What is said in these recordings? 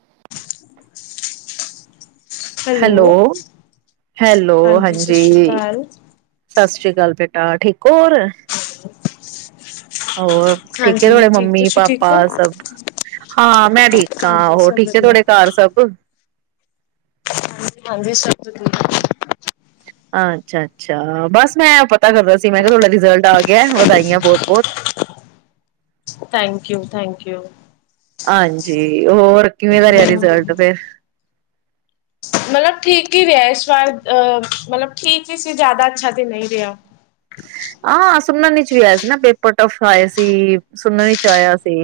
[inaudible] Hello, hello ਸਤਿ ਸ਼੍ਰੀ ਹਾਂਜੀ ਅਕਾਲ। ਸਤਿ ਸ੍ਰੀ ਕਾਲ ਭੈ ਆ ਠੀਕ ਹੋ ਹੋਰ? ਹੋਰ ਠੀਕ ਹੈ। ਹਾਂਜੀ ਮੈਂ ਤੁਵਾਡੇ ਠੀਕ, ਮੰਮੀ ਤੁਸੀਂ ਪਾਪਾ ਠੀਕ ਹੋ? ਸਭ, ਹਾਂ ਮੈਂ ਠੀਕ ਆ ਹਾਂਜੀ ਹੋਰ ਸਭ ਠੀਕ ਐ ਵਧੀਆ। ਤੁਵਾਡੇ ਘਰ ਸਭ। ਹਾਂਜੀ ਸਬ ਵਧੀਆ। ਅੱਛਾ ਅੱਛਾ, ਬਸ ਮੈਂ ਪਤਾ ਕਰਣਾ ਸੀ ਮੈਂ ਕਿਆ ਤੁਵਾਡਾ ਰਿਜਲਟ ਆ ਗਿਐ ਵਧਾਈਆਂ ਬੋਤ ਬੋਤ। Thank you, thank you. ਹਾਂਜੀ। ਹੋਰ ਕਿਵੇਂ ਦਾ ਰਿਹੈ ਰਿਜਲਟ ਫੇਰ? ਮਤਲਬ ਠੀਕ ਹੀ ਰਿਹਾ। ਇਸ ਵਾਰ ਅਹ ਮਤਲਬ ਠੀਕ ਹੀ ਸੀ ਜ਼ਿਆਦਾ ਅੱਛਾ ਤੇ ਨਹੀਂ ਰਿਹਾ [inaudible] ਸੁਨਨ ਚ ਵੀ ਆਇਆ ਸੀ ਨਾ? ਪੇਪਰ ਟਫ ਆਏ ਸੀ, ਸੁਣਨ ਚ ਆਇਆ ਸੀ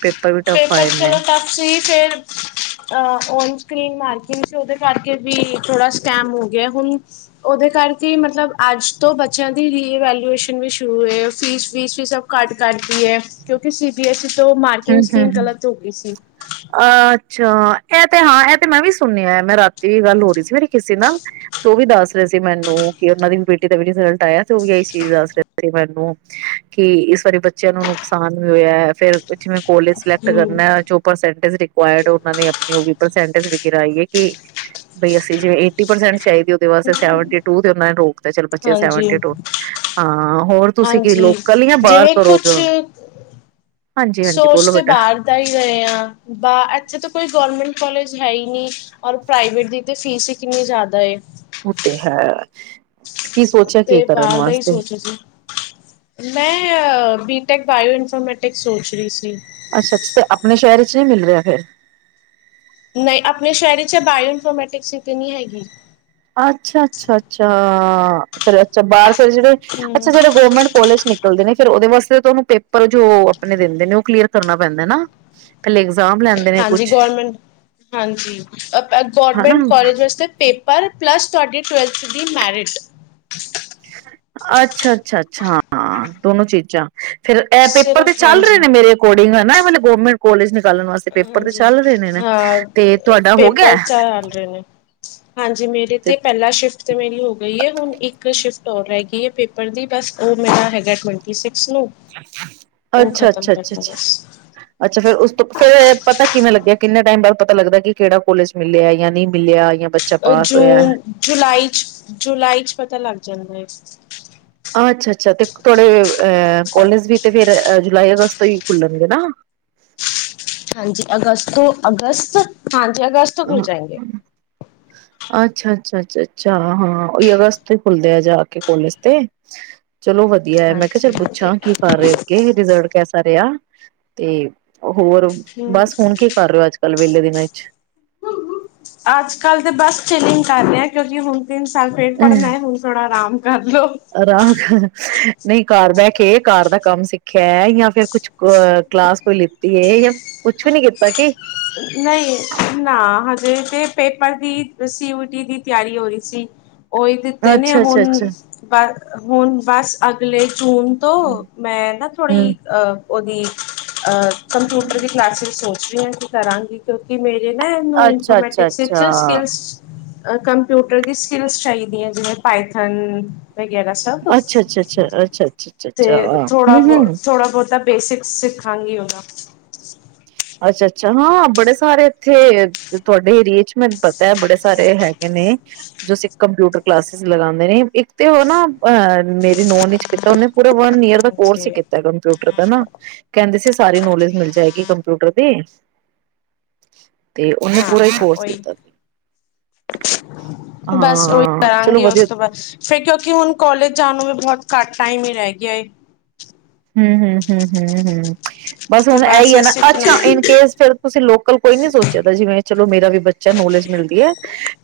ਪੇਪਰ ਵੀ ਟਫ ਪੇਪਰ ਆਏ ਨੇ ਚਲੋ ਟਫ ਸੀ ਫਿਰ ਅ ਉਈ ਕਲੀਨ ਮਾਰਕਿੰਗ ਸੀ, ਉਦੇ ਕਾਰਣ ਕਿ ਵੀ ਥੋੜਾ ਸਕੈਮ ਹੋ ਗਿਆ ਹੁਣ ਉਹਦੇ ਕਰਕੇ ਮਤਲਬ ਅੱਜ ਤੋਂ ਬੱਚਿਆਂ ਦੀ ਰੀਵੈਲੂਏਸ਼ਨ ਵੀ ਸ਼ੁਰੂ ਹੋ ਫੀਸ-ਫੀਸ ਵੀ ਸਭ ਘੱਟ ਕਰਦੀ ਹੈ ਕਿਉਂਕਿ ਸੀ ਬੀ ਐੱਂਸ ਈ ਤੋਂ ਹੂੰ, ਕਿੰਗ ਹੂੰ, ਸੀਨ ਗਲਤ ਹੋ ਗਈ ਸੀ ਚਾ ਇਹ ਤੇ ਹਾਂ ਇਹ ਤੇ ਮੈਂ ਵੀ ਸ ਸੁਣਿਆ ਮੈਂ ਰਾਤੀ ਵੀ ਗੱਲ ਹੋ ਰਹੀ ਸੀ ਮੇਰੀ ਕਿਸੇ ਨਾਲ ਤੇ ਉਹ ਵੀ ਦੱਸ ਰਿਹੇ ਸੀ ਮੈਨੂੰ ਕਿ ਉਹਨਾਂ ਦੀ ਬੇਟੀ ਦਾ ਵੀ ਰਿਜ਼ਲਟ ਆਇਆ ਤੇ ਉਹ ਵੀ ਇਹੀ ਚੀਜ਼ ਦੱਸ ਰਿਹਾ ਸੀ ਮੈਨੂੰ ਕਿ ਇਸ ਵਾਰੀ ਬੱਚਿਆਂ ਨੂੰ ਨੁਕਸਾਨ ਵੀ ਹੋਇਆ ਫਿਰ ਕੁੱਛ ਮੈ ਕੋਲੇਜ ਸਿਲੈਕਟ ਹੂੰ, ਕਰਨਾ ਜੋ ਪਰਸੈਂਟ ਏਸ ਇਟ ਰਿਕਵਾਯਰਡ ਉਹਨਾਂ ਨੇ ਆਪਣੀ ਉਹ ਵੀ ਪਰਸੈਂਟੇਜ ਵਿਕਰ ਆਈ ਹ ਕਿ ਕੋਈ ਅਸੀਂ ਜੇ ਏਟੀ ਪਰਸੈਂਟ ਚਾਹੀਦੀ ਉਹਦੇ ਵਾਸਤੇ ਸੇਵਂਟੀ ਟੂ ਤੇ ਉਹਨਾਂ ਨੇ ਰੋਕ ਚਲ ਬੱਚੇ ਹਾਂਜੀ। ਸੈਵਨਟੀ ਟੂ ਹਾਂ ਹੋਰ ਤੁਸੀਂ ਕੀ ਹਾਂਜੀ, ਲੋਕਲ ਜਾਂ ਬਾਹਰ ਜਿਵੇਂ ਕਰੋਗੇ ਕੁਛ ਹੁਣ ਹਾਂਜੀ ਹਾਂਜੀ ਸੋਚ ਬੋਲੋ ਤੇ ਬੇਟਾ ਬਾਹਰ ਦਾ ਹੀ ਰਹੇ ਆਂ ਬਾ ਇੱਥੇ ਤਾਂ ਕੋਈ ਗੌਰਮੈਂਂਟ ਕੋਲਜ ਹੈ ਹੀ ਨੀ ਔਰ ਪ੍ਰਾਈਵੇਟ ਦੀ ਤੇ ਫੀਸ ਹੀ ਕਿੰਨੀ ਜ਼ਿਆਦਾ ਏ ਉਹ ਤੇ ਹੈ ਕੀ ਸੋਚਿਆ ਕੀ ਤੇ ਕਰਨ ਬਾਹਰ ਦਾ ਹੀ ਵਾਸਤੇ ਸੋਚਿਆ ਸੀ, ਮੈਂ-ਅ-ਅ ਬੀ ਟੇਕ ਬਾਇਓ ਇਨਫੋਰਮੈਟਿਕਸ ਸੋਚ ਰਹੀ ਸੀ ਅੱਛਾ-ਅੱਛਾ ਤੇ ਆਪਣੇ ਸ਼ਹਿਰ ਵਿੱਚ ਨਹੀਂ ਮਿਲ ਰਿਹਾ ਫਿਰ ਨਹੀਂ ਆਪਣੇ ਸ਼ਹਿਰ ਚ ਬਾਇਓ ਇਨਫੋਰਮੈਟਿਕਸ ਨਹੀਂ ਹੈਗੀ ਅੱਛਾ-ਅੱਛਾ-ਅੱਛਾ ਹਾਂ ਫੇਰ ਅੱਛਾ ਬਾਹਰ ਜਿਹੜੇ ਅਛਾ ਹੂੰ, ਜਿਹੜੇ ਗੌਰਮੈਂਟ ਕੋਲਜ ਨੇ ਚਲੋ ਫਿਰ ਉਹਦੇ ਵਾਸਤੇ ਤੁਹਾਨੂੰ ਪੇਪਰ ਜੋ ਆਪਣੇ ਦਿੰਦੇ ਨੇ ਉਹ ਕਲੀਅਰ ਕਰਨਾ ਪੈਂਦਾ ਨਾ ਇਗਜ਼ਾਮ ਲੈਂਦੇ ਨੇ ਹਾਂਜੀ ਕੁਛ ਗੌਰਮੈਂਟ ਹਾਂਜੀ ਅ-ਅ ਹਨਾ ਗੌਰਮੈਂਟ ਕਾਲਜ ਵਾਸਤੇ ਪੇਪਰ ਪਲੱਸ ਤੁਹਾਡੀ ਟਵੈਲਥ ਦੀ ਮੈਰਿਟ ਅੱਛਾ-ਅੱਛਾ-ਅੱਛਾ ਹਾਂ ਦੋਨੋ ਚੀਜ਼ਾਂ ਫਿਰ ਇਹ ਪੇਪਰ ਤੇ ਸਿਰਫ ਚੱਲ ਰਹੇ ਹਾਂਜੀ, ਨੇ ਮੇਰੇ ਅਕੋਰਡਿੰਗ ਮੈ ਹੁਣ ਗੌਰਰਮੈਂਟ ਕੋਲੇਜ ਨੇ ਹਾਂਜੀ ਨਾ ਤੇ ਹਾਂ ਤੁਹਾਡਾ ਹੋ ਗਿਆ ਪੇਪਰ ਚਲ ਰਹੇ ਨੇ ਹਾਂਜੀ ਮੇਰੇ ਤੇ ਪਹਿਲਾ ਸ਼ਿਫਟ ਤੇ ਮੇਰੀ ਹੋ ਗਈ ਹੈ ਹੁਣ ਇੱਕ ਸ਼ਿਫ ਹੋਰ ਰਹਿ ਗ ਹੈ ਪੇਪਰ ਦੀ ਬਸ ਉਹ ਮੇਰਾ ਹੈਗਾ ਟਵੈਂਟੀ ਸਿਕਸ ਨੂੰ ਉਹ ਅੱਛਾ ਅੱਛਾ ਖ਼ਤਮ ਅੱਛਾ ਕਰਨਾ ਅੱਛਾ ਬਸ ਅੱਛਾ ਫੇਰ ਉਸ ਤੋਂ ਫਿਰ ਪਤਾ ਕਿਵੇਂ ਲੱਗਿਆ ਕਿੰਨੇ ਟਾਈਮ ਬਾਅਦ ਪਤਾ ਲੱਗਦਾ ਕਿ ਕਿਹੜਾ ਕੋਲੇਜ ਮਿਲਿਆ ਯਅ ਨਹੀਂ ਮਿਲਿਆ ਯਾ ਜੂਨ ਜੁਲਾਈ ਚ ਜੁਲਾਈ ਚ ਪਤਾ ਲੱਗ ਜਾਂਦਾ ਹੈ ਅੱਛਾ ਅੱਛਾ ਤੇ ਤੁਥਹਾਡੇ ਅ ਕਾਲਜ ਵੀ ਤੇ ਫਿਰ ਜੁਲਾਈ ਅਗਸਤ ਤੋਂ ਹੀ ਖੁੱਲਣਗੇ ਨਾ ਹਾਂਜੀ ਅਗਸਤ ਤੋਂ ਅਗਸਤ ਹਾਂਜੀ ਜਗਜ਼ ਤੋਂ ਮੁਿਲ ਹਾਂ। ਜਾਏ ਗਗੇ ਅੱਛਾ ਅੱਛਾ ਅੱਛਾ ਅੱਛਾ ਹਾਂ ਉਹੀ ਅਗਸਤ ਖੁੱਲਦੇ ਆ ਜਾ ਕੇ ਕੋਲੇਜ ਤੇ ਚਲੋ ਵਧੀਆ ਮੈਂ ਕਿਹਾ ਹਾਂਜੀ ਚੱਲ ਹਾਂਜੀ ਪੁੱਛਾਂ ਕੀ ਕਰ ਰਹੇ ਅੱਗੇ ਰਿਜ਼ਲਟ ਕੈਸਾ ਰਿਹਾ ਤੇ ਹੋਰ ਹਮ ਬਸ ਹੁਣ ਕੀ ਕਰ ਰਹੇ ਹੋ ਅੱਜ ਕੱਲ ਵਿਹਲੇ ਦਿਨਾਂ ਵਿੱਚ ਅੱਜ ਕੱਲ ਤਾਂ ਬਸ ਚਿਲਿੰਗ ਕਰ ਰਹੇ ਹ ਕਿਉਂਕਿ ਹੁਣ ਤੀਨ ਸਾਲ ਫੇਰ ਪੜ੍ਹਨਾ ਹੈ ਹੁਣ ਥੋੜ੍ਹਾ ਆਰਾਮ ਕਰ ਲੋ ਰਾਖ ਨਹੀਂ ਘਰ ਬਹਿ ਕੇ ਘਰ ਦਾ ਕੰਮ ਸਿੱਖਿਆ ਜਾਂ ਫਿਰ ਕੁਛ ਕਲਾਸ ਕੋਈ ਲਿੱਤੀ ਹੈ ਜਾਂ ਕੁਛ ਵੀ ਨੀ ਕੀਤਾ ਕੀ ਨਹੀਂ ਨਾ ਹਜੇ ਤੇ ਪੇਪਰ ਦੀ ਰਸੀ ਉਟੀ ਦੀ ਤਿਆਰੀ ਹੋ ਰਹੀ ਸੀ ਉਹਓ ਦਿੱਤੇ ਅੱਛਾ ਅੱਛਾ ਹੁਣ ਅੱਛਾ ਬ ਹੁਣ ਬਸ ਅਗਲੇ ਜੂਨ ਤੋਂ ਮੈਂ ਨਾ ਹਮ ਥੋੜ੍ਹੀ ਅਹ ਉਹਦੀ ਕੰਪਿਊਟਰ ਦੀ ਕਲਾਸ ਸੋਚ ਰਹੀ ਹਾਂ ਕਿ ਕਰਾਂਗੀ ਕਿਉਂਕਿ ਮੇਰੀ ਨਾ ਇਹਨੂੰ ਅੱਛਾ ਅੱਛਾ ਅੱਛਾ ਇਨਫੋਮੈਟਿਕਚ ਸਕ ਕੰਪਿਊਟਰ ਦੀ ਸਕਿੱਲਸ ਚਾਹੀਦੀਆਂ ਜਿਵੇਂ ਪਾਈਥਨ ਵਗੈਰਾ ਸਭ ਅੱਛਾ ਅੱਛਾ ਅੱਛਾ ਅੱਛਾ ਅੱਛਾ ਅੱਛਾ ਤੇ ਅੱਛਾ ਥੋੜਾ ਹਮ ਬਹੁ ਹਮ ਥੋੜਾ ਬਹੁਤਾ ਬੇਸਿਕਸ ਸਿੱਖਾਂਗੀ ਉਹਨਾਂ ਅੱਛਾ ਅੱਛਾ ਹਾਂ ਬੜੇ ਸਾਰੇ ਇੱਥੇ ਤੁਹਾਡੇ ਏਰੀਏ ਚ ਮੈਨੂੰ ਪਤਾ ਹੈ ਬੜੇ ਸਾਰੇ ਹੈਗੇ ਨੇ ਜੋ ਸਿੱ ਕੰਪਿਊਟਰ ਕਲਾਸਿਸ ਲਗਾਉਂਦੇ ਨੇ ਇੱਕ ਤੇ ਉਹ ਨਾ ਅ ਮੇਰੀ ਨਹ ਚ ਕੀਤਾ ਉਹਨੇ ਪੂਰਾ ਵਨ ਈਅਰ ਕੋਰਸ ਹੀ ਹਾਂਜੀ ਕੀਤਾ ਕੰਪਿ ਪਤਾ ਨਾ ਕਹਿੰਦੇ ਸੀ ਸਾਰੀ ਨੌਲੇਜ ਮਿਲ ਜਾਏਗੀ ਕੰਪਿਊਟਰ ਦੀ ਤੇ ਉਹਨੇ ਹਾਂ ਪੂਰਾ ਹੀ ਹਾਂ ਕੋਰਸ ਉਹੀ ਕੀਤਾ ਬਸ ਉਓਹੀ ਹਾਂ ਚਲੋ ਕਰਾਂਗੀ ਵਧੀਆ ਉਸ ਤੋਂ ਬਾਅਦ ਫਿਰ ਕਿਉਂਕਿ ਹੁਣ ਕੋਲੇਜ ਜਾਣ ਨੂੰ ਵੀ ਬਹੁਤ ਘੱਟ ਟਾਈਮ ਹੀ ਰਹਿ ਗਿਆ ਏ ਹਮ ਹਮ ਹਮ ਹਮ ਹਮ ਬਸ ਤੇ ਹੁਣ ਇਹਹੀ ਹੈ ਨਾ ਸਿੱਖਣਾ ਅੱਛਾ ਏ। ਇਨ ਕੇਸ ਫਿਰ ਤੁਸੀਂ ਲੋਕਲ ਕੋਈ ਨੀ ਸੋਚਿਆ ਦਾ ਜਿਵੇਂ ਮੇਰਾ ਵੀ ਬੱਚਾ ਨੋਲੇਜ ਮਿਲਦੀ ਹੈ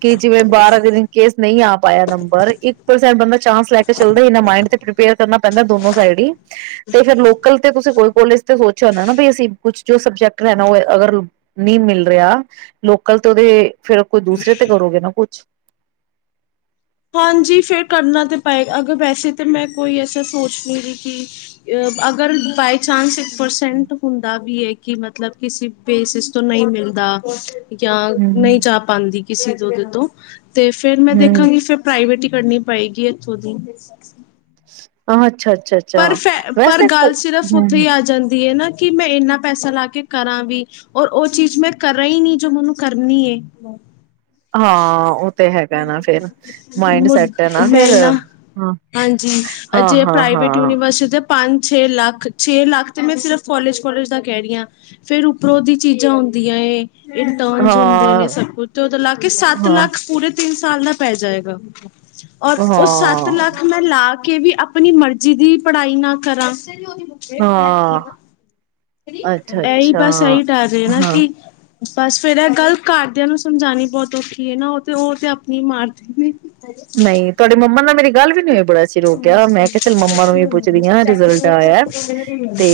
ਕਿ ਜਿਵੇਂ ਬਾਹਰ ਕੇਸ ਨਹੀਂ ਆ ਪਾਇਆ ਨੰਬਰ ਇੱਕ ਪਰਸੈਂਟ ਬੰਦਾ ਚਾਂਸ ਲੈ ਕੇ ਚੱਲਦਾਨਾ ਮਡ ਤੇ ਪ੍ਰੀਪੇਅਰ ਕਰਨਾ ਪੈਂਦਾ ਦੋਨੋ ਸਾਈਡ ਹੀ ਤੇ ਫਿਰ ਲੋਕਲ ਤੇ ਤੁਸੀਂ ਕੋ ਕੋਲਜ ਤੇ ਸੋਚ ਨਾ ਅਸੀਂ ਕੁਛ ਜੋ ਸਬਜੈਕਟ ਨੀ ਮਿਲ ਰਿਹਾ ਲੋਕਲ ਤੇਓਦੇ ਫਰ ਕੋ ਦੂਸਰੇ ਤੇ ਕਰੋਗੇ ਨਾ ਕੁਛ ਹਾਂਜੀ ਫਿਰ ਕਰਨਾ ਤਾਂ ਪਏਗਾ ਅਗਰ ਵੈਸੇ ਤਾਂ ਮੈਂ ਕੋਈ ਐਸਾ ਸੋਚ ਨਹੀਂ ਰਹੀ ਕਿ ਅ ਅਗਰ ਬਾਏ ਚਾਂਸ ਪਰਸੈਂਟ ਹੁੰਦਾ ਵੀ ਹੈ ਕੀ ਮਤਲਬ ਕਿਸੇ ਬੇਸਿਸ ਤੋਂ ਨਹੀਂ ਮਿਲਦਾ ਯਾ ਹੂੰ ਨਹੀਂ ਜਾ ਪਾਂਦੀ ਕਿਸੇ ਦੁੱਧ ਤੋਂ ਤੇ ਫੇਰ ਮੈਂ ਹੂੰ ਦੇਖਾਂਗੀ ਫ ਪ੍ਰਾਈਵੇਟ ਹੀ ਕਰਨੀ ਪਏਗੀ ਇੱਥੋਂ ਦੀ ਅਹ ਅੱਛਾ। ਅੱਛਾ ਪਰ ਅੱਛਾ ਫੈ ਪਰ ਵੈਸੇ ਗੱਲ ਸਿਰਫ਼ ਹੂੰ ਉੱਥੇ ਈ ਆ ਜਾਂਦੀ ਏ ਨਾ ਕਿ ਮੈਂ ਇੰਨਾ ਪੈਸਾ ਲਾ ਕੇ ਕਰਾਂ ਵੀ ਔਰ ਉਹ ਚੀਜ਼ ਮੈਂ ਕਰਾਂ ਈ ਨੀ ਜੋ ਮੈਨੂੰ ਕਰਨੀ ਏ। ਹਾਂ ਉਹ ਤੇ ਹੈਗਾ ਨਾ ਫੇਰ ਮਾਇੰਡ ਸੈਟ ਏ ਨਾ ਫੇਰ ਹਾ, ਹਾਂਜੀ ਹਾਂ, ਅਜੇ ਹਾਂ, ਹਾਂ। ਪ੍ਰਾਈਵੇਟ ਯੂਨੀਵਰਸਿਟੀ ਤੇ ਪੰਜ ਛੇ ਲੱਖ ਛੇ ਲੱਖ ਤੇ ਮੈਂ ਸਿਰਫ਼ ਕੋਲਜ ਕੋਲੇਜ ਦਾ ਕੇਹ ਰੀ ਆ ਫੇਰ ਉੱਪਰੋਂ ਦੀ ਚੀਜ਼ਾਂ ਹੁੰਦੀਆਂ ਏ ਇੰਟਰਨਸ ਹੁੰਦੇ ਨੇ ਹਾਂ ਸਭ ਕੁਛ [unintelligible] ਲਾ ਕੇ ਸੱਤ ਹਾਂ ਲੱਖ ਪੂਰੇ ਤਿੰਨ ਸਾਲ ਦਾ ਪੈ ਜਾਏਗਾ। ਔਰ ਉਹ ਸੱਤ ਹਾਂ ਲੱਖ ਮੈਂ ਲਾ ਕੇ ਵੀ ਆਪਣੀ ਮਰ ਜਿਦੀ ਪੜ੍ਹਾਈ ਨਾ ਕਰਾ। ਹਾਂ ਅੱਛਾ ਏਹੀ ਅੱਛਾ ਬਸ ਏਹੀ ਡਰ ਏ ਨਾ ਹਾਂ ਕਿ ਬਸ ਫੇਰ ਇਹ ਗੱਲ ਘਰਦਿਆਂ ਨੂੰ ਸਮਝਾਨੀ ਬੋਤ ਔਖੀ ਏ ਨਾ, ਉਹ ਤੇ ਉਹ ਤੇ ਆਪਣੀ ਮਾਰਦੇ ਨੇ। ਨਈ ਤੁਹਾਡੀ ਮੰਮਾ ਨਾਲ ਮੇਰੀ ਗੱਲ ਵੀ ਨੀ ਹੋਈ ਬੜਾ ਚਿਰ ਹੋ ਗਿਆ। ਮੈਂ ਕਿਹਾ ਚਲ ਮੰਮਾ ਨੂੰ ਵੀ ਪੁੱਛਦੀ ਆ ਰਿਜਲਟ ਆਇਆ ਤੇ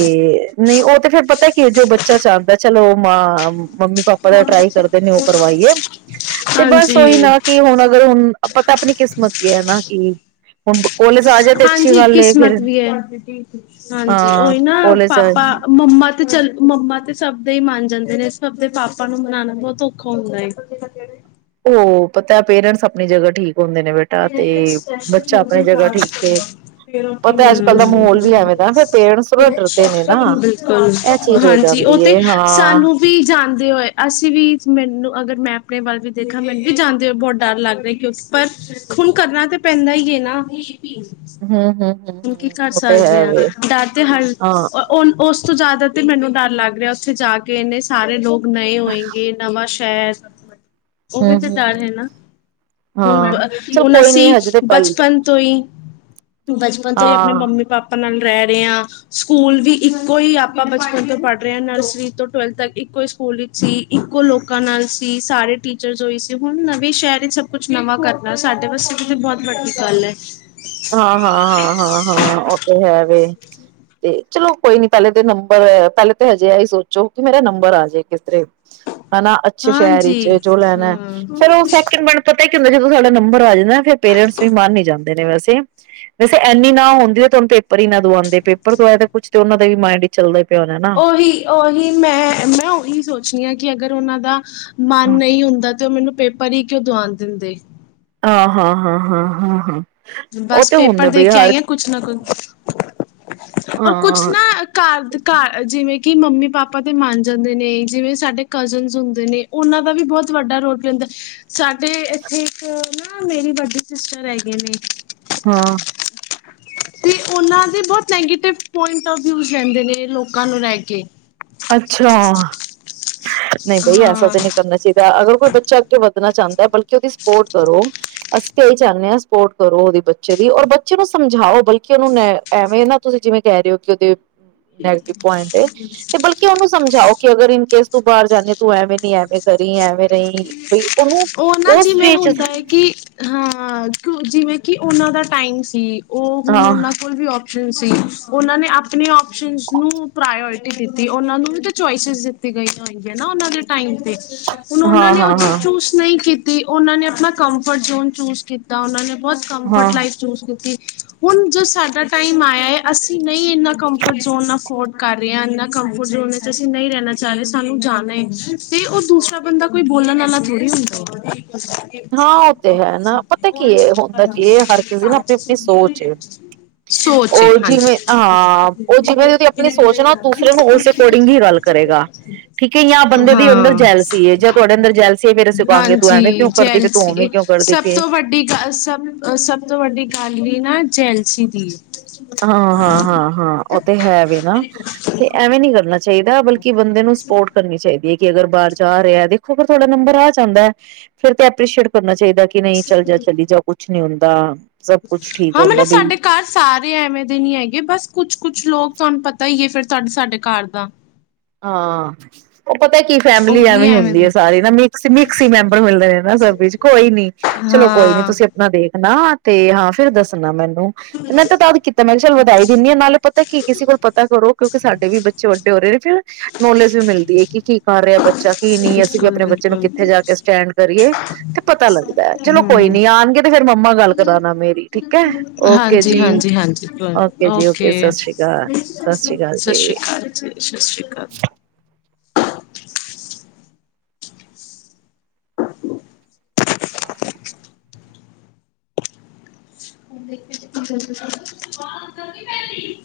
ਨਈ ਉਹ ਤੇ ਫੇਰ ਪਤਾ ਕੀ ਏ ਜੋ ਬੱਚਾ ਚਾਵਦਾਏ ਚਲੋ। ਮਾਂ। ਮੰਮੀ ਪਾਪਾ ਦਾ ਟਰਾਈ ਕਰਦੇ ਨੇ ਉਹ ਕਰਵਾਈਏ ਤੇ ਬਸ ਹਾਂਜੀ ਉਹੀ ਨਾ ਕਿ ਹੁਨ ਅਗਰ ਹੁਨ ਆਪਾਂ ਤਾਂ ਆਪਣੀ ਕਿਸਮਤ ਵੀ ਏ ਨਾ ਕਿ [unintelligible] ਜਾਏ ਤੇ ਅੱਛੀ ਹਾਂਜੀ ਗੱਲ ਏ ਫੇਰ ਕਿਸਮਤ ਵੀ ਏ ਹਾਂਜੀ ਹਾਂ ਉਈ ਨਾ ਕੋਲੇਜ ਪਾਪਾ ਮੰਮਾ ਤੇ ਚਲ ਮੰਮਾ ਤੇ ਸਭ ਦੇ ਈ ਮੰਨ ਜਾਂਦੇ ਨੇ ਸਭ ਦੇ ਪਾਪਾ ਨੂੰ ਮਨਾਨਾ ਬੋਤ ਔਖਾ ਹੁੰਦਾ ਏ। ਉਹ ਪਤਾ ਪੇਰੈਂਟਸ ਆਪਣੀ ਜਗ੍ਹਾ ਠੀਕ ਹੁੰਦੇ ਨੇ [unintelligible] ਬੇਟਾ ਤੇ ਬੱਚਾ ਆਪਣੀ ਜਗ੍ਹਾ ਠੀਕ ਏ ਪਤਾ ਅੱਜ ਕੱਲ੍ਹ ਦਾ ਮਾਹੌਲ ਵੀ ਐਵੇਂ ਦਾ ਫਿਰ ਪੇਰੈਂਟਸ ਥੋੜਾ ਡਰਦੇ ਨੇ ਨਾ ਹੁੰ, ਬਿਲਕੁਲ, ਇਹ ਚੀਜ਼ ਹੋ ਹਾਂਜੀ ਉਹ ਜਾਂਦੀ ਤੇ ਏ ਹਾਂ ਸਾਨੂੰ ਵੀ ਜਾਨ। ਹੋਏ ਅਸੀਂ ਵੀ ਮੈਨੂੰ ਅਗਰ ਮੈਂ ਆਪਣੇ ਵੱਲ ਵੀ ਦੇਖਾਂ ਮੈਨੂੰ ਵੀ ਜਾਂਦੇ ਹੋਏ ਬੋਤ ਡਰ ਲੱਗ ਰਿਹਾ ਕਿਉਂਕਿ ਪਰ ਹੁਨ ਕਰਨਾ ਤੇ ਪੈਂਦਾ ਈ ਨਾ। ਹੂੰ ਹੂੰ ਹੂੰ ਹੁਨ ਕੀ ਹੂੰ ਕਰ ਉਹ ਤੇ ਸਕਦੇ ਹੈ ਆ ਵੇ ਡਰ ਤੇ ਹਰ ਹਾਂ ਅ ਔਨ ਉਸ। ਤੋਂ ਜ਼ਿਆਦਾ ਤੇ ਮੈਨੂੰ ਡਰ ਲੱਗ ਰਿਹਾ ਉੱਥੇ ਜਾ ਕੇ ਇਹਨੇ ਸਾਰੇ ਲੋਕ ਨਏ ਹੋਏਗੇ ਨਵਾਂ ਸ਼ [unintelligible] ਹੁੰ, ਹੁੰ, ਹੁੰ, ਹੁਣ ਹਾਂ ਬ- ਚ ਅਸੀਂ ਬਚਪਨ ਤੋਂ ਈ। ਬਚਪਨ ਤੋਂ ਈ ਆਪਣੇ ਹਾਂ ਮੰਮੀ ਪਾਪਾ ਨਾਲ ਰੇਹ ਰੇ ਆਂ। ਸਕੂਲ ਵੀ ਇੱਕੋ ਈ ਆਪਾਂ ਬਚਪਨ ਤੋਂ ਪੜ੍ਹ ਰੇ ਆਂ ਨਰਸਰੀ ਤੋਂ ਟਵੈਲਥ ਤੱਕ ਇੱਕੋ ਈ ਸਕੂਲ ਵਿੱਚ ਸੀ, ਇੱਕੋ ਲੋਕਾਂ ਨਾਲ ਸੀ, ਸਾਰੇ ਟੀਚਰ ਔਈ ਸੀ, ਹੁਣ ਨਵੇਂ ਸ਼ਹਿਰ ਵਿਚ ਸਭ ਕੁਛ ਨਵਾਂ ਕਰ ਸਾਡੇ, ਪਾਸੇ ਕਿ ਤਾਂ ਬਹੁਤ ਵੱਡੀ ਗੱਲ ਹੈ। [inaudible] ਹਾਂ ਹਾਂ, ਹਾਂ ਹਾਂ ਹਾਂ ਉਹ ਤੇ ਹੈ। ਵੇ ਤੇ ਚਲੋ ਕੋਈ ਨੀ ਪਹਿਲੇ ਤਾਂ ਨੰਬਰ ਪਹਿਲੇ ਤਾਂ ਹਜੇ ਆ ਹੀ ਸੋਚੋ ਕਿ ਮੇਰਾ ਨੰਬਰ ਆ ਜੇ ਕਿਸ ਤਰੇ ਹਨਾ। ਅੱਛੇ ਸ਼ਹਿਰ ਚ ਹਾਂਜੀ ਜੋ ਲੈਣਾ, ਹਾਂ ਫੇਰ ਉਹ ਸੈਕਿੰਡ ਬਣ ਪਤਾ ਕਹਿੰਦੇ, ਜਦੋਂ ਸਾਡਾ ਨੰਬਰ ਆ ਜਾਂਦਾ ਫਿਰ ਪੇਰੈਂਟਸ ਵੀ ਮਨ ਨੀ ਜਾਂਦਾ। [inaudible] ਵੈਸੇ, ਇਨੀ ਨਾ ਹੁੰਦੀ ਤੁਹਾਨੂੰ ਪੇਪਰ ਹੀ ਨਾ ਦਵਾਉਂਦੇ, ਪੇਪਰ ਦਵਾਏ ਤਾਂ ਕੁਛ ਤੇ ਉਹਨਾਂ ਦਾ ਵੀ ਮਾਇੰਡ ਹੀ ਚੱਲਦਾ ਪਿਆ ਹੋਣਾ ਨਾ ਉਹੀ ਉਓਹੀ ਮੈਂ, ਮੈਂ ਉਹੀ ਸੋਚਣੀ ਹਾਂ ਕਿ ਅਗਰ ਉਹਨਾਂ ਦਾ ਮਨ ਨਹੀਂ ਹੁੰਦਾ ਤੇ, ਉਹ ਮੈਨੂੰ ਪੇਪਰ ਪਰੀ ਕਿਉਂ ਦਵਾਉਣ ਦਿੰਦੇ ਆਹ ਹਾਂ ਹਾਂ ਹਾਂ ਹਾਂ ਹਾਂ ਉਹ ਬਸ ਤੇ ਪੇਪਰ ਹੁੰਦਾ ਦੇ ਬਈ ਕੇ ਹਰ ਆਈ ਹਾ। ਕੁਛ ਨਾ ਕੁਛ ਰ ਕੁਛ ਹਾਂ ਨਾ ਘਰ ਘ ਜਿਵੇਂ ਕਿ ਮੰਮੀ ਪਾਪਾ ਤੇ ਮੰਨ ਜਾਂਦੇ ਨੇ, ਜਿਵੇਂ ਸਾਡੇ ਕਜ਼ਨਸ ਹੁੰਦੇ ਨੇ ਉਹਨਾਂ ਦਾ ਵੀ ਬਹੁਤ ਵੱਡਾ ਰੋਲ ਪਲੇਅ ਹੁੰਦਾ। ਸਾਡੇ ਇੱਥੇ ਇੱਕ ਨਾ ਮੇਰੀ ਵੱਡੀ ਸਿਸਟਰ ਹੈਗੇ ਨੇ ਹਾਂ ਤੇ ਉਹਨਾਂ ਦੇ ਬਹੁਤ ਨੈਗੇਟਿਵ ਪੁਇੰਟਫ ਵਿਊ ਰਹਦੇ ਨੇ ਲੋਕਾਂ ਨੂੰ ਲੈਕੇ ਅੱਛਾ। ਨਹੀਂ, ਬਈ ਐਸਾ ਹਾਂ ਤਾਂ ਨ ਨਹੀਂ ਕਰਨਾ ਚਾਹੀਦਾ। ਅਗਰ ਕੋਈ ਬੱਚਾ ਅੱਗੇ ਵਧਣਾ ਚਾਹਂਦਾ ਬਲਕਿ, ਕਿਉਂਕਿ ਸਪੋਰਟ ਕਰੋ ਅਸੀਂ ਤਾਂ ਇਹੀ ਚਾਦੇ ਆ, ਸਪੋਰਟ ਕਰੋ ਉਹਦੀ ਬੱਚੇ ਦੀ ਔਰ ਬੱਚੇ ਨੂੰ ਸਮਝਾਓ ਬਲਕਿ ਉਹਨੂੰ ਐਵੇਂ ਨਾ ਤੁਸੀਂ ਜਿਵੇਂ ਕਹਿ ਰਹੇ ਹੋ ਕਿ ਉਹਦੇ ਨੈਗਟੀਵ ਪੁਇੰਟ ਉਹਨੂੰ ਸਮਝਾਓ ਕਿ, ਅਗਰ ਇਨ ਕੇਸ ਤੂੰ ਬਾਹਰ ਜਾਂਦੀ ਤੂੰ ਐਵੇਂ ਨੀ ਐਵੇਂ ਕਰੀ, ਐਵੇਂ ਨਹੀਂ ਬਈ ਉਹਨੂੰ ਉਹ ਨਾ ਉਸ ਜਿਵੇਂ ਵੇ ਚ ਹੁੰਦਾ ਹੈ। ਕਿ ਹਾਂ ਜਿਵੇਂ ਕਿ ਉਹਨਾਂ ਦਾ ਟਾਈਮ ਸੀ। ਉਹ ਹੁਣ ਹਾਂ ਉਹਨਾਂ ਕੋਲ ਵੀ ਸੀ। ਉਹਨਾਂ ਨੇ ਆਪਣੇ ਆਪਓਸ਼ਨਸ ਨੂੰ ਪ੍ਰਾਇਓਰਿਟੀ ਦਿੱਤੀ। ਉਹਨਾਂ ਨੂੰ ਵੀ ਤਾਂ ਚੋਆਇਸਿਸ ਦਿੱਤੀ ਗਈਆਂ ਹੋਈਗੀਆਂ ਨਾ ਉਹਨਾਂ ਦੇ ਟਾਈਮ 'ਤੇ ਹੁਣ ਉਹਨਾਂ ਹਾਂ ਨੇ ਹਾਂ ਉਹਥ ਹਾਂ ਚੂਸ ਕੀਤੀ, ਉਹਨਾਂ ਨੇ ਆਪਣਾ ਕੰਫਰਟ ਜ਼ੋਨ ਚੂਜ ਕੀਤਾ ਉਹਨਾਂ ਨੇ ਬਹੁਤ ਕੰਫਰ ਹਾਂ ਲਾਈਫ ਚੂਜ਼ ਕੀਤੀ। ਹੁਣ ਜੋ ਸਾਡਾ ਟਾਈਮ ਆਇਆ ਹੈ। ਅਸੀਂ ਨਹੀਂ ਇੰਨਾ ਕੰਫਰਟ ਜ਼ੋਨ ਅਫੋਰਡ ਕਰ ਰਹੇ ਹਾਂ। ਇਨਾਂ ਕੰਫਰਟ ਜੋਨ ਵਿੱਚ ਅਸੀਂ ਨਹੀਂ ਰਹਿਣਾ ਚਾਹ ਰਹੇ। ਸਾਨੂੰ ਜਾਣਾ ਹੈ। ਤੇ ਉਹ ਦੂਸਰਾ ਬੰਦਾ ਕੋਈ ਬੋਲਣ ਵਾਲਾ ਹੈਂਨੀ [unintelligible] ਹਾਂ। ਉਹ ਤੇ ਹੈ, ਨਾ ਪਤਾ ਕੀ ਹੁੰਦਾ ਕੀ ਹਰ ਕਿਸੇ ਦੀ ਨਾ ਆਪਣੀ ਆਪਣੀ ਸੋਚ ਹੈ। ਸੋਚ ਏ ਉਹ ਜਿਵੇਂ ਹਾਂਜੀ ਹਾਂ ਉਹ ਜਿਵੇਂ ਉਹਦੀ ਆਪਣੀ ਸੋਚ ਨਾ ਉਹ ਦੂਸਰੇ ਨੂੰ ਉਸ ਅਕੋਰਡਿੰਗ ਹੀ ਗੱਲ ਕਰੇਗਾ ਠੀਕ ਹੈ, ਜਾਂ ਬੰਦੇ ਦੀ ਅੰਦਰ ਹਾਂ ਜੈਲਸੀ ਜਾਂ ਤੁਹਾਡੇ ਅੰਦਰ ਜੈਲਸੀ ਮੇਰੇ ਪਜ ਤੂੰ ਐਵੇਂ ਹਾਂਜੀ ਜੈਲਸੀ ਸਭ ਪਈ ਏ। ਤੋਂ ਵੱਡੀ ਗੱਲ ਸਭਹ ਸਭ ਤੋਂ ਵੱਡੀ ਗੱਲ ਹੀ ਨਾ ਜੈਲਸੀ ਦੀ ਹਾਂ ਹਾਂ ਹਾਂ ਹਾਂ ਉਹ ਤੇ ਹੈ ਵੀ ਨਾ ਤੇ ਐਵੇਂ ਨੀ ਕਰਨਾ ਚਾਹੀਦਾ। ਚਾਹੀਦਾ ਬਲਕਿ ਬੰਦੇ ਨੂੰ ਸਪੋਰਟ ਕਰਨੀ ਚਾਹੀਦੀ ਹੈ। ਅਗਰ ਬਾਹਰ ਜਾ ਰਿਹਾ ਦੇਖੋ ਅਗਰ ਤੁਹਾਡਾ ਨੰਬਰ ਆ ਜਾਂਦਾ ਫਰ ਤੇ ਐਪ੍ਰਰੀਸ਼ੀਏਟ ਕਰਨਾ ਚਾਹੀਦਾ। ਚਾਹੀਦਾ ਕਿ ਨਹੀਂ ਚੱਲ ਜਾ ਚੱਲ ਜਾ ਕੁਛ ਨਹੀਂ ਹੁੰਦਾ। ਤਾਂ ਹਾਂ ਮਤਲਬ ਸਾਡੇ ਘਰ ਸਾਰੇ ਐਵੇਂ ਨੀ ਹੈਗੇ ਬਸ ਕੁੱਛ ਕੁਛ ਲੋਕ ਤੁਹਾਨੂੰ ਪਤਾ ਹੀਏ ਫਿਰ ਤੁਹਾਡੇ ਸਾਡੇ ਘਰ ਦਾ ਹਾਂ ਪਤਾ ਕੀ ਫੈਮਿਲੀ ਉਹੀ ਐਵੇਂ ਹੁੰਦੀ ਹੈ, ਦੇ ਸਾਰੀ ਨਾ ਮਿਕ ਮਿਕਸ ਹੀ ਮੈਂਬਰ ਮਿਲਦੇ ਨੇ ਨਾ ਸਭ ਵਿੱਚ ਕੋਈ ਨੀ ਚਲੋ ਕੋਈ ਨੀ ਹਾਂ ਤੁਸੀਂ ਆਪਣਾ ਦੇਖ ਨਾ ਤੇ ਹਾਂ ਫੇਿਰ ਦੱਸਣਾ ਮੈਨੂੰ ਤੇ ਮੈਂ ਤਾਂ ਤਦ ਕੀਤਾ ਮੈਂ ਕਿਹਾ ਚੱਲ ਵਧਾਈ ਦਿੰਦੀ ਹਾਂ। ਨਾਲੇ ਪਤਾ ਕੀ ਕਿਸੇ ਕੋਲ ਪਤਾ ਕਰੋ ਕਿਉਂਕਿ ਸਾਡੇ ਬੱਚੇ ਵੱਡੇ ਹੋ ਰਹੇ ਨੌਲੇਜ ਮਿਲਦੀ ਹੈ ਕਿ ਕੀ ਕਰ ਰਿਹਾ ਬੱਚਾ ਾ ਕੀ ਨੀ ਅਸੀਂ ਵੀ ਬਿਲਕੁਲ ਆਪਣੇ ਬੱਚੇ ਨੂੰ ਬਿਲਕੁਲ ਕਿੱਥੇ ਜਾ ਕੇ ਸਟੈਂਡ ਕਰੀਏ ਤੇ ਪਤਾ ਲੱਗਦਾ ਚਲੋ ਕੋਈ ਹਮ ਨੀ ਆਉਣਗੇ ਤੇ ਫੇਿਰ ਮੰਮਾ ਗੱਲ ਕਰਾਣਾ ਮੇਰੀ ਠੀਕ ਹੈ ਓਕੇ ਹਾਂਜੀ ਜੀ ਹਾਂਜੀ ਹਾਂਜੀ ਜੀ ਓਕੇ ਸਤਿ ਸ੍ਰੀ ਅਕਾਲ ਸ੍ਰੀ ਅਕਾਲ ਸਤਿ ਜੀ ਸ੍ਰੀ ਅਕਾਲ ਜੀ। [unintelligible] [unintelligible]